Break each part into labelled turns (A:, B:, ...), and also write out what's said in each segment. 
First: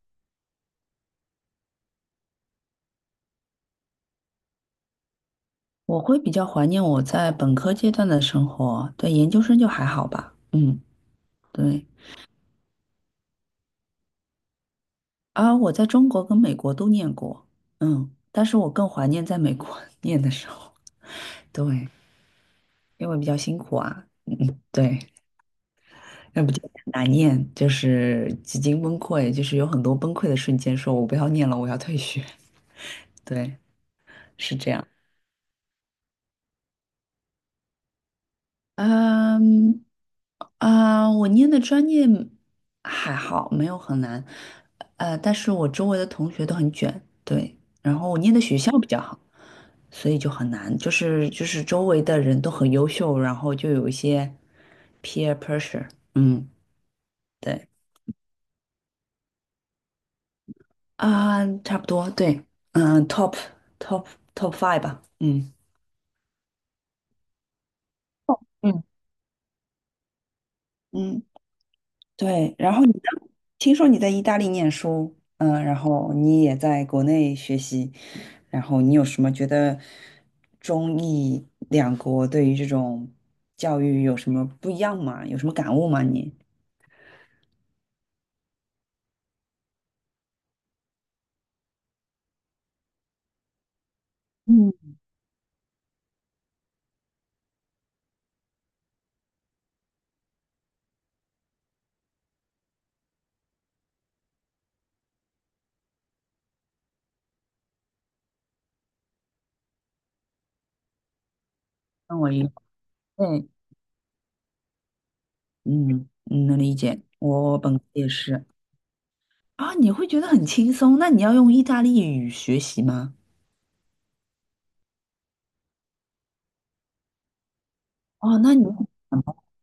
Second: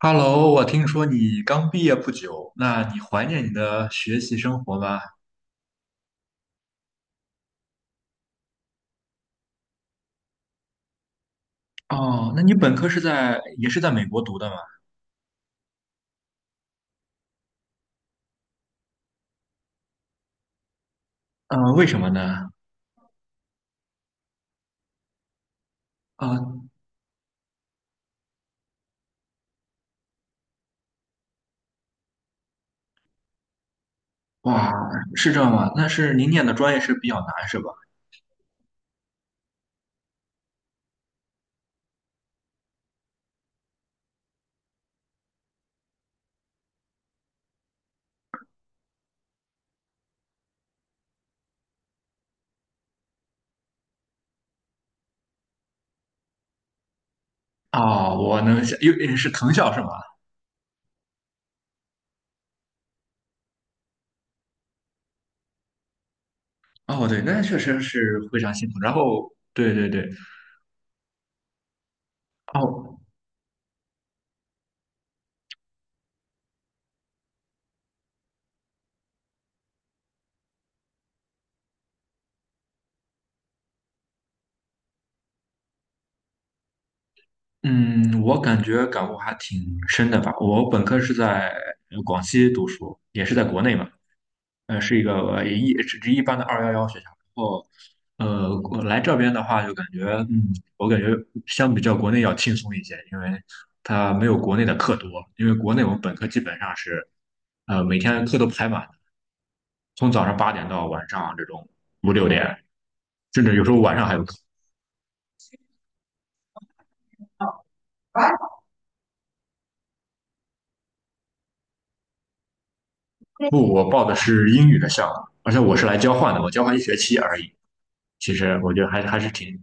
A: Hello，我听说你刚毕业不久，那你怀念你的学习生活吗？
B: 我会比较怀念我在本科阶段的生活，对，研究生就还好吧。嗯，对。
A: 哦，那你本科也是在美国读的吗？
B: 啊，我在中国跟美国都念过，嗯，但是我更怀念在美国 念的时候，
A: 为
B: 对，
A: 什么呢？
B: 因为比较辛苦啊，对，那不就
A: 啊、
B: 难念，就是几经崩溃，就是有很多崩溃的瞬间，说我不要念了，我要退学，对，是这
A: 哇，
B: 样。
A: 是这样吗？那是您念的专业是比较难是吧？
B: 嗯，啊，我念的专业还好，没有很难，但是我周围的同学都很卷，对，然后我念的学校比较好，所以就很难，就是周围的人都很优秀，然后就有一些 peer pressure,嗯，对，
A: 哦，我能想，有是藤校是吗？
B: 啊，差不多，对，嗯，top top five 吧，嗯
A: 哦，对，那确实是非常辛苦。
B: 嗯，
A: 然后，对对对，
B: 嗯。对，然后你
A: 哦，
B: 呢？听说你在意大利念书，嗯，然后你也在国内学习，然后你有什么觉得中意两国对于这种教育有什么不一样吗？有什么感悟吗？你？
A: 嗯，我感觉感悟还挺深的吧。我本科是在广西读书，也是在国内嘛。
B: 嗯，
A: 是一个只是一般的211学校。然后，我来这边的话，就感觉，嗯，我感觉相比较国内要轻松一些，因为它没有国内的课多。因为国内我们本科基本上是，每天课都排满，从早上8点到晚上这种五
B: 那
A: 六
B: 我理解，
A: 点，甚
B: 嗯，
A: 至有时候晚上还有课。
B: 嗯能理解，我本科也是啊，你会觉得很轻松，那你要用意大利语学习吗？
A: 不，我报的是英语的项目，而且我是来交换的，我交换一学期而已。其
B: 哦，
A: 实我觉得还是挺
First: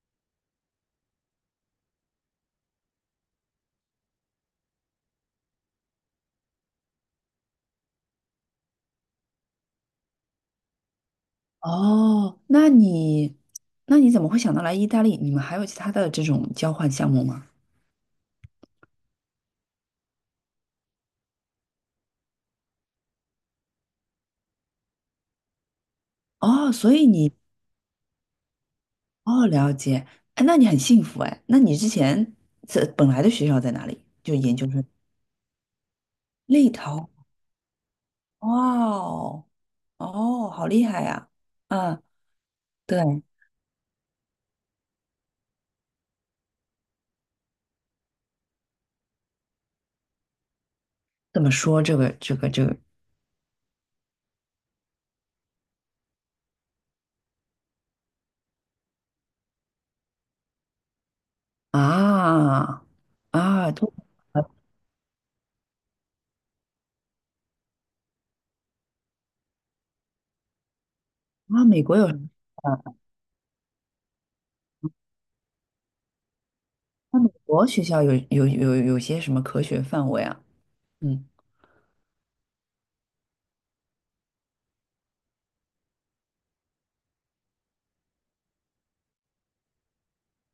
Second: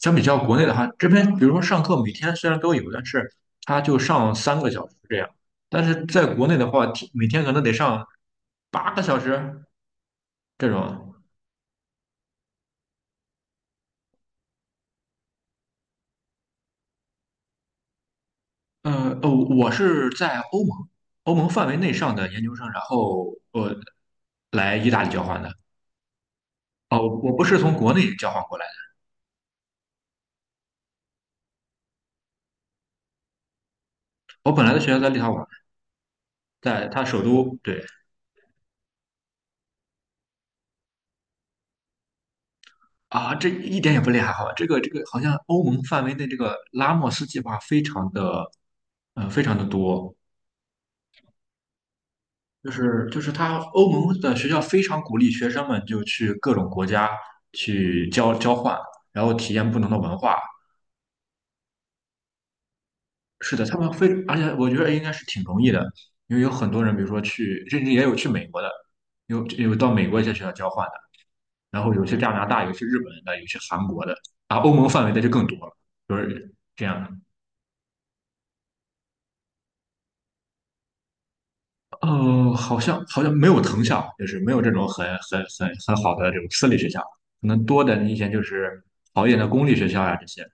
A: 相比较国内的话，这边比如说上课每天虽然都有，但是他就上3个小时这样，但是在国内的话，每天可能得上8个小时这种。
B: 哦，那你怎么会想到来意大利？你们还有其他的这种交换项目吗？
A: 哦，我是在欧盟范围内上的研究生，然后我来意大利交换的。
B: 哦，所以
A: 哦，我
B: 你
A: 不是从国内交换过来的，
B: 哦，了解，哎，那你很幸福哎。那你之前这本来的学校在哪里？就
A: 我
B: 研
A: 本
B: 究
A: 来的
B: 生
A: 学校在立陶宛，
B: 立
A: 在它
B: 陶，
A: 首都。对
B: 哇哦，哦，好厉害呀！啊，对，
A: 啊，这一点也不厉害哈。这个好像欧盟范围内这个拉莫斯计划非常的，非常的多。
B: 怎么说这个这个这
A: 就
B: 个
A: 是就是他欧盟的学校非常鼓励学生们就去各种国家去交换，然后体验不同的文化。
B: 啊
A: 是的，
B: 啊
A: 他们
B: 都
A: 非而
B: 啊，
A: 且我觉得应该是挺容易的，因为有很多人，比如说去，甚至也有去美国的，有到美国一些学校交换的，
B: 啊美
A: 然后
B: 国
A: 有
B: 有什
A: 些
B: 么
A: 加拿大，有些日
B: 啊？
A: 本的，有些韩国的，啊，欧盟范围的就更多了，就是这样的。
B: 那美国学校有些什么科学范围啊？嗯，
A: 哦，好像没有藤校，就是没有这种很好的这种私立学校，可能多的你以前就是好一点的公立学校呀、这些。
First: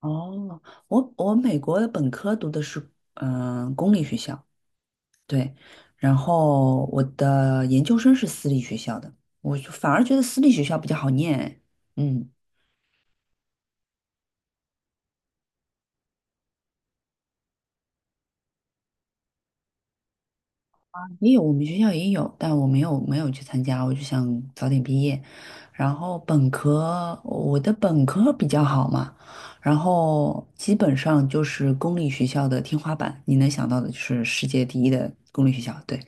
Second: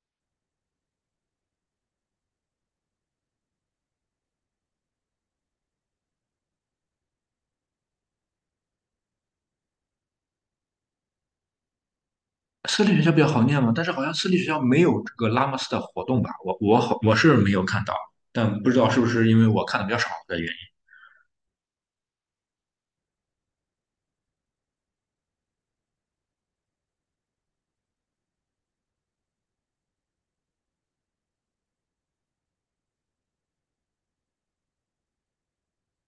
B: 哦，美国的本科读的是公立学校，对，然后我的研究生是私立学校的，我就反而觉得私立学校比较好念。嗯，
A: 私立学校比较好念嘛，但是好像私立学校没有这个拉莫斯的活动吧？我是没有看到，但不知道是不是因为我看的比较少的原因。
B: 也有我们学校也有，但我没有去参加，我就想早点毕业。然后本科，我的本科比较好嘛，然后基本上就是公立学校的天花板，你能想到的就是世界第一的公立学校，对。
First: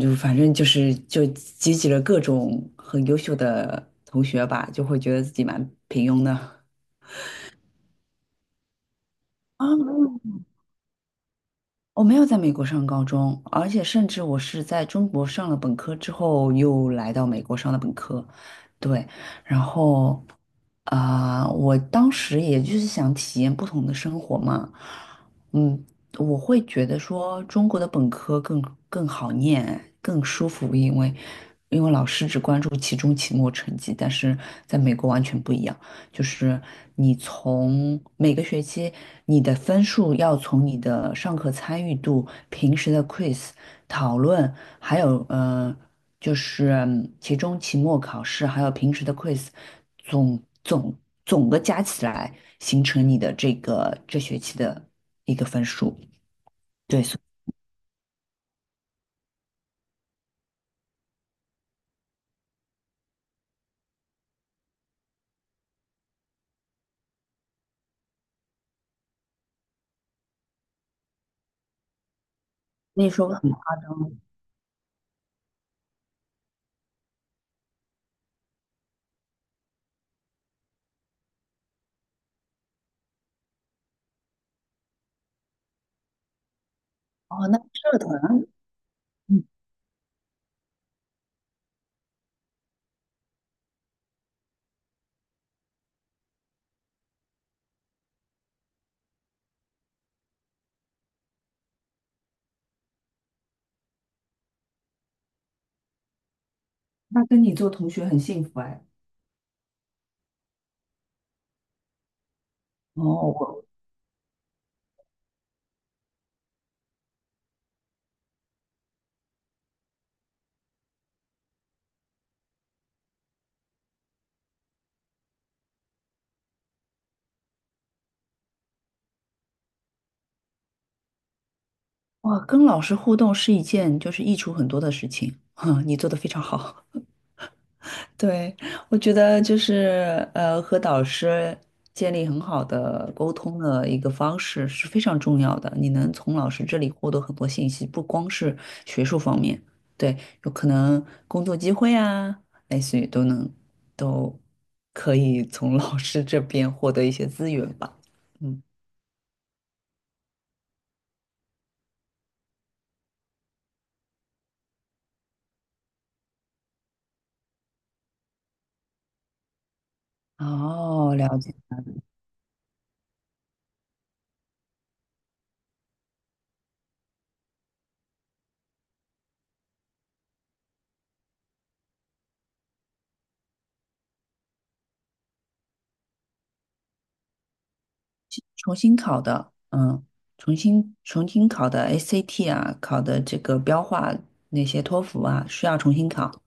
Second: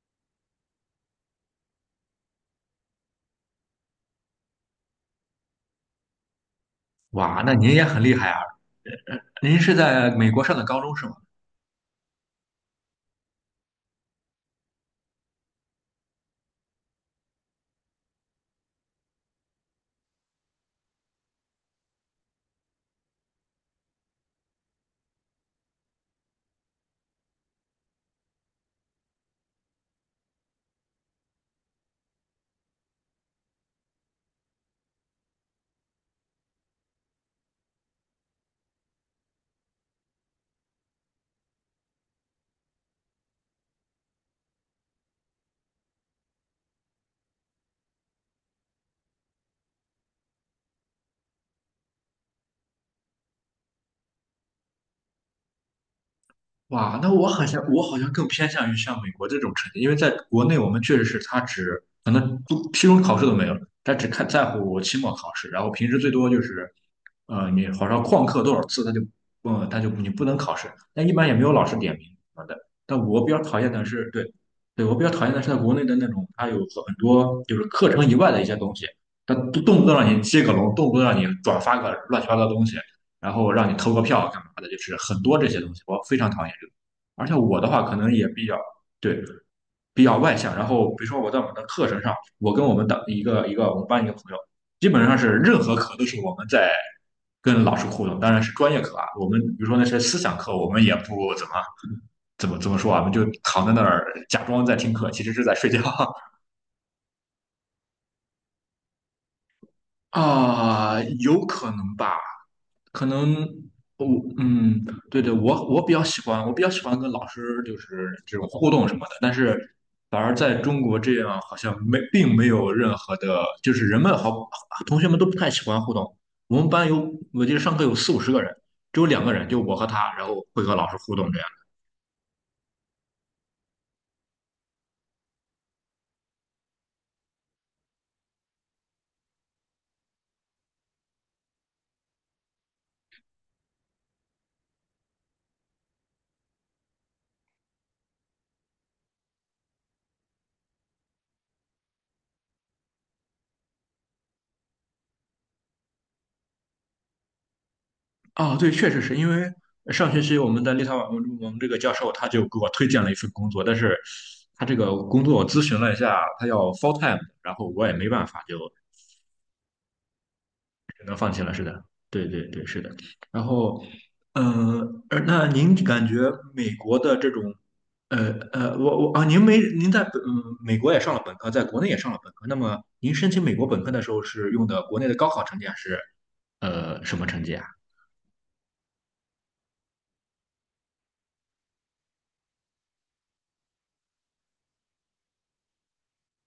B: 就反正就是就集了各种很优秀的同学吧，就会觉得自己蛮平庸的。
A: 哇，那您也很厉害啊！您是
B: 啊，没
A: 在美
B: 有
A: 国上的高中是吗？
B: 我没有在美国上高中，而且甚至我是在中国上了本科之后，又来到美国上的本科。对，然后我当时也就是想体验不同的生活嘛。嗯，我会觉得说中国的本科更好念，更舒服，因为老师只关注期中、期末成绩，但是在美国完全不一样。就是你从每个学期你的分数要从你的上课参与度、平时的 quiz 讨论，还有就是期中、期末考试，还有平时的 quiz,总总总的加起来形成你的这个这学期的一个分数。
A: 哇，
B: 对，
A: 那
B: 所
A: 我好像更偏向于像美国这种成绩，因为在国内我们确实是他只可能不期中考试都没有，他只看在乎期末考试，然后平时最多就是，你好像旷课多少次，他就，你不能考试，但一般也没有老师点名什么的。但
B: 以
A: 我
B: 说
A: 比较
B: 很
A: 讨厌
B: 夸
A: 的是，
B: 张。
A: 对，对我比较讨厌的是在国内的那种，他有很多就是课程以外的一些东西，他动不动让你接个龙，动不动让你转发个乱七八糟的东西。然后让你投个票干嘛的，就是很多这些东西，我非常讨厌这个。而且
B: 哦，那
A: 我的话可
B: 社
A: 能也
B: 团，
A: 比较，对，
B: 嗯
A: 比较外向，然后比如说我在我们的课程上，我跟我们的一个一个我们班一个朋友，基本上是任何课都是我们在跟老师互动，当然是专业课啊。我们比如说那些思想课，我们也不怎么说啊，我们就躺在那儿假装在听课，其实是在睡觉。
B: 那跟你做同学很幸福哎。
A: 啊，有可能吧。
B: 哦，
A: 可能我嗯，对对，我比较喜欢跟老师就是这种互动什么的，但是反而在中国这样好像没并没有任何的，就是人们好同学们都不太喜欢互动。我们班有，我记得上课有四五十个人，只有两个人，就我和他，然后会和老师互动这样。
B: 哇，跟老师互动是一件就是益处很多的事情，哼，你做的非常好。对，我觉得就是和导师建立很好的沟通的一个方式是非常重要的。你能从老师这里获得很多信息，不光是学术方面，对，有可能工作机会啊，类似于都可以从老师这边获得一些资源吧。
A: 啊，
B: 嗯，
A: 对，确实是因为上学期我们在立陶宛，我们这个教授他就给我推荐了一份工作，但是他这个工作我咨询了一下，他要 full time，然后我也没办法，就只
B: 哦，
A: 能
B: 了
A: 放弃了，
B: 解。
A: 是的，对对对，是的。然后，而那您感觉美国的这种，我啊，您没您在美国也上了本科，在国内也上了本科，那么您申请美国本科的时候是用的国内的高考成绩还是什么成绩啊？
B: 重新考的，嗯，重新考的 ACT 啊，考的这个标化那些托福啊，需要重新考。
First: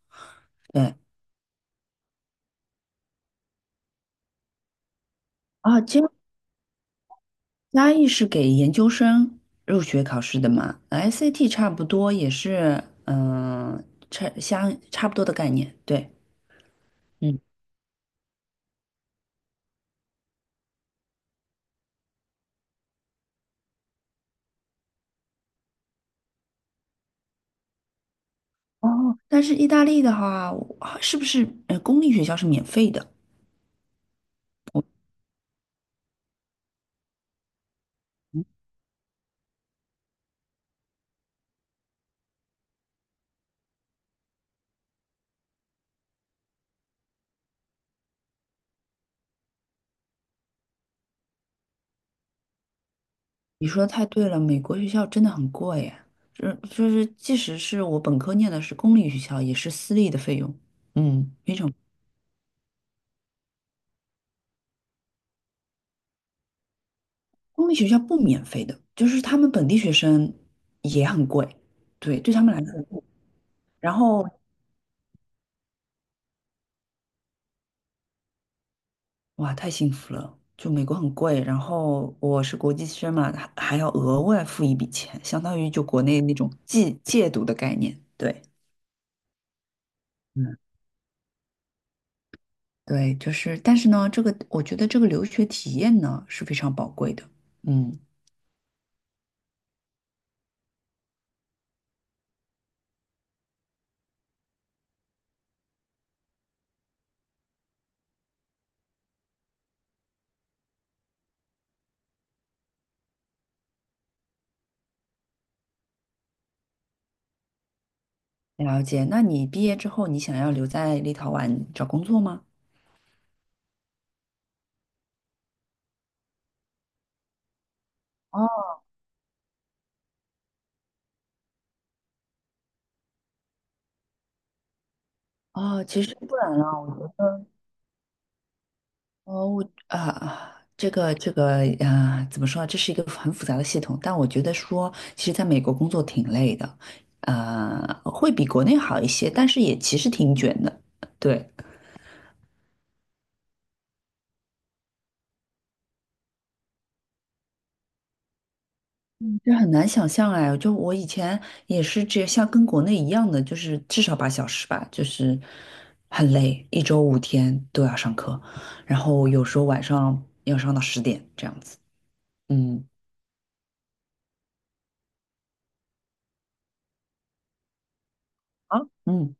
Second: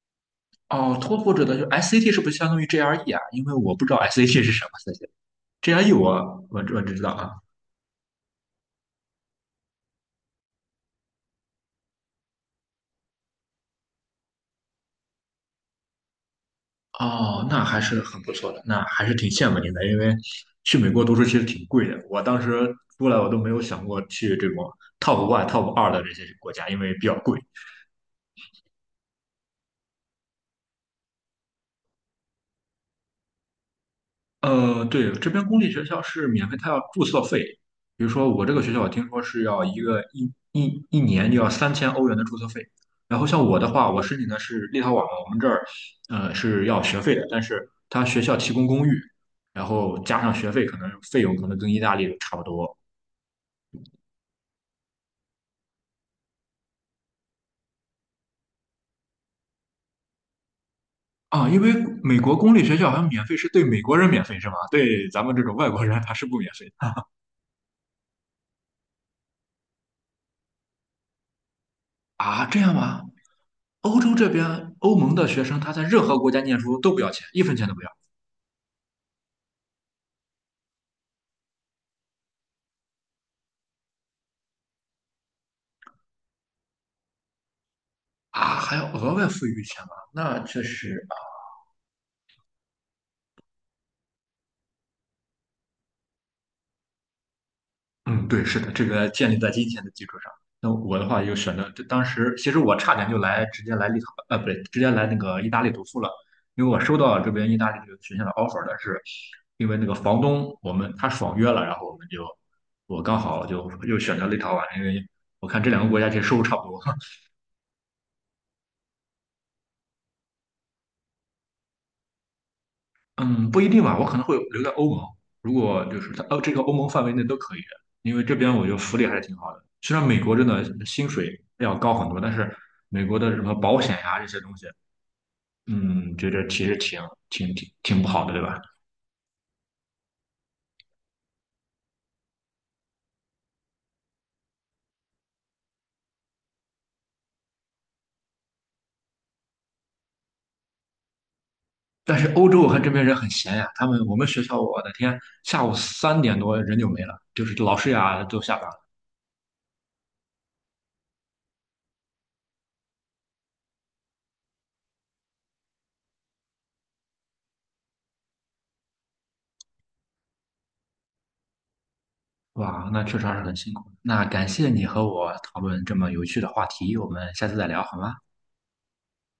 B: 对
A: 哦，托福指的就 SAT 是不是相当于 GRE 啊？因为我不知道 SAT 是什么
B: 啊，
A: ，GRE
B: 加
A: 我只知道啊。
B: 加义是给研究生入学考试的嘛，ACT 差不多也是，嗯、差不多的概念。对，嗯，
A: 哦，那还是很不错的，那还是挺羡慕您的，因为去美国读书其实挺贵的。我当时出来，我都没有想过去这种 top one、top 2的这些国家，因为比较贵。
B: 哦，但是意大利的话，啊是不是公立学校是免费的？
A: 对，这边公立学校是免费，它要注册费。比如说我这个学校，我听说是要一个一年就要3000欧元的注册费。然后像我的话，我申请的是立陶宛嘛，我们这儿是要学费的，但是他学校提供公寓，然后加上学费，可能费用可能跟意大利差不多。
B: 你说的太对了，美国学校真的很贵耶，这就是即使是我本科念的是公立学校，也是私立的费用，嗯，
A: 啊，
B: 非
A: 因
B: 常。
A: 为美国公立学校好像免费是对美国人免费是吗？对咱们这种外国人他是不免费的
B: 公立学校不免费的，就是他们本地学生也很贵，对，对他
A: 啊？
B: 们
A: 这
B: 来
A: 样吗？
B: 说，然
A: 欧洲
B: 后
A: 这边欧盟的学生他在任何国家念书都不要钱，一分钱都不要
B: 哇，太幸福了，就美国很贵，然后我是国际生嘛，还要额外付一笔钱，相当于就国内那种借读的概念，对。
A: 啊？还要额外付一笔钱吗？那
B: 嗯。
A: 确实，
B: 对，就是，但是呢，这个我觉得这个留学体验呢是非常宝贵的。嗯。
A: 嗯，对，是的，这个建立在金钱的基础上。那我的话又选择，这当时其实我差点就来直接来立陶，不对，直接来那个意大利读书了，因为我收到这边意大利这个学校的 offer，的是因为那个房东我们他爽约了，然后我刚好就又选择立陶宛，因为我看这两个国家其实收入差不多。
B: 了解。那你毕业之后，你想要留在立陶宛找工作吗？
A: 嗯，不一定吧，我可能会留在欧盟。如果就是这个欧盟范围内都可以，因为这边我
B: 哦，
A: 觉得福利还是挺好的。虽然美国真的薪水要高很多，但是美国的什么保险呀、这些东西，
B: 哦，其实
A: 嗯，觉
B: 不
A: 得
B: 然
A: 其实
B: 啊，我觉得，
A: 挺不好的，对吧？
B: 哦，我啊啊，这个啊，怎么说呢？这是一个很复杂的系统，但我觉得说，其实在美国工作挺累的，会比国内好一些，但是也其实挺卷的，对。
A: 但是欧洲我看这边人很闲呀，我们学校，我的天，下午3点多人就没了，就是老师呀都下班了。
B: 这很难想象哎，就我以前也是这像跟国内一样的，就是至少八小时吧，就是很累，一周五天都要上课，然后有时候晚上要上到十点这样子。嗯，
A: 哇，那确实还是很辛苦。那感谢你和我讨论这么有趣的话题，我们下次再聊好吗？
B: 啊，嗯。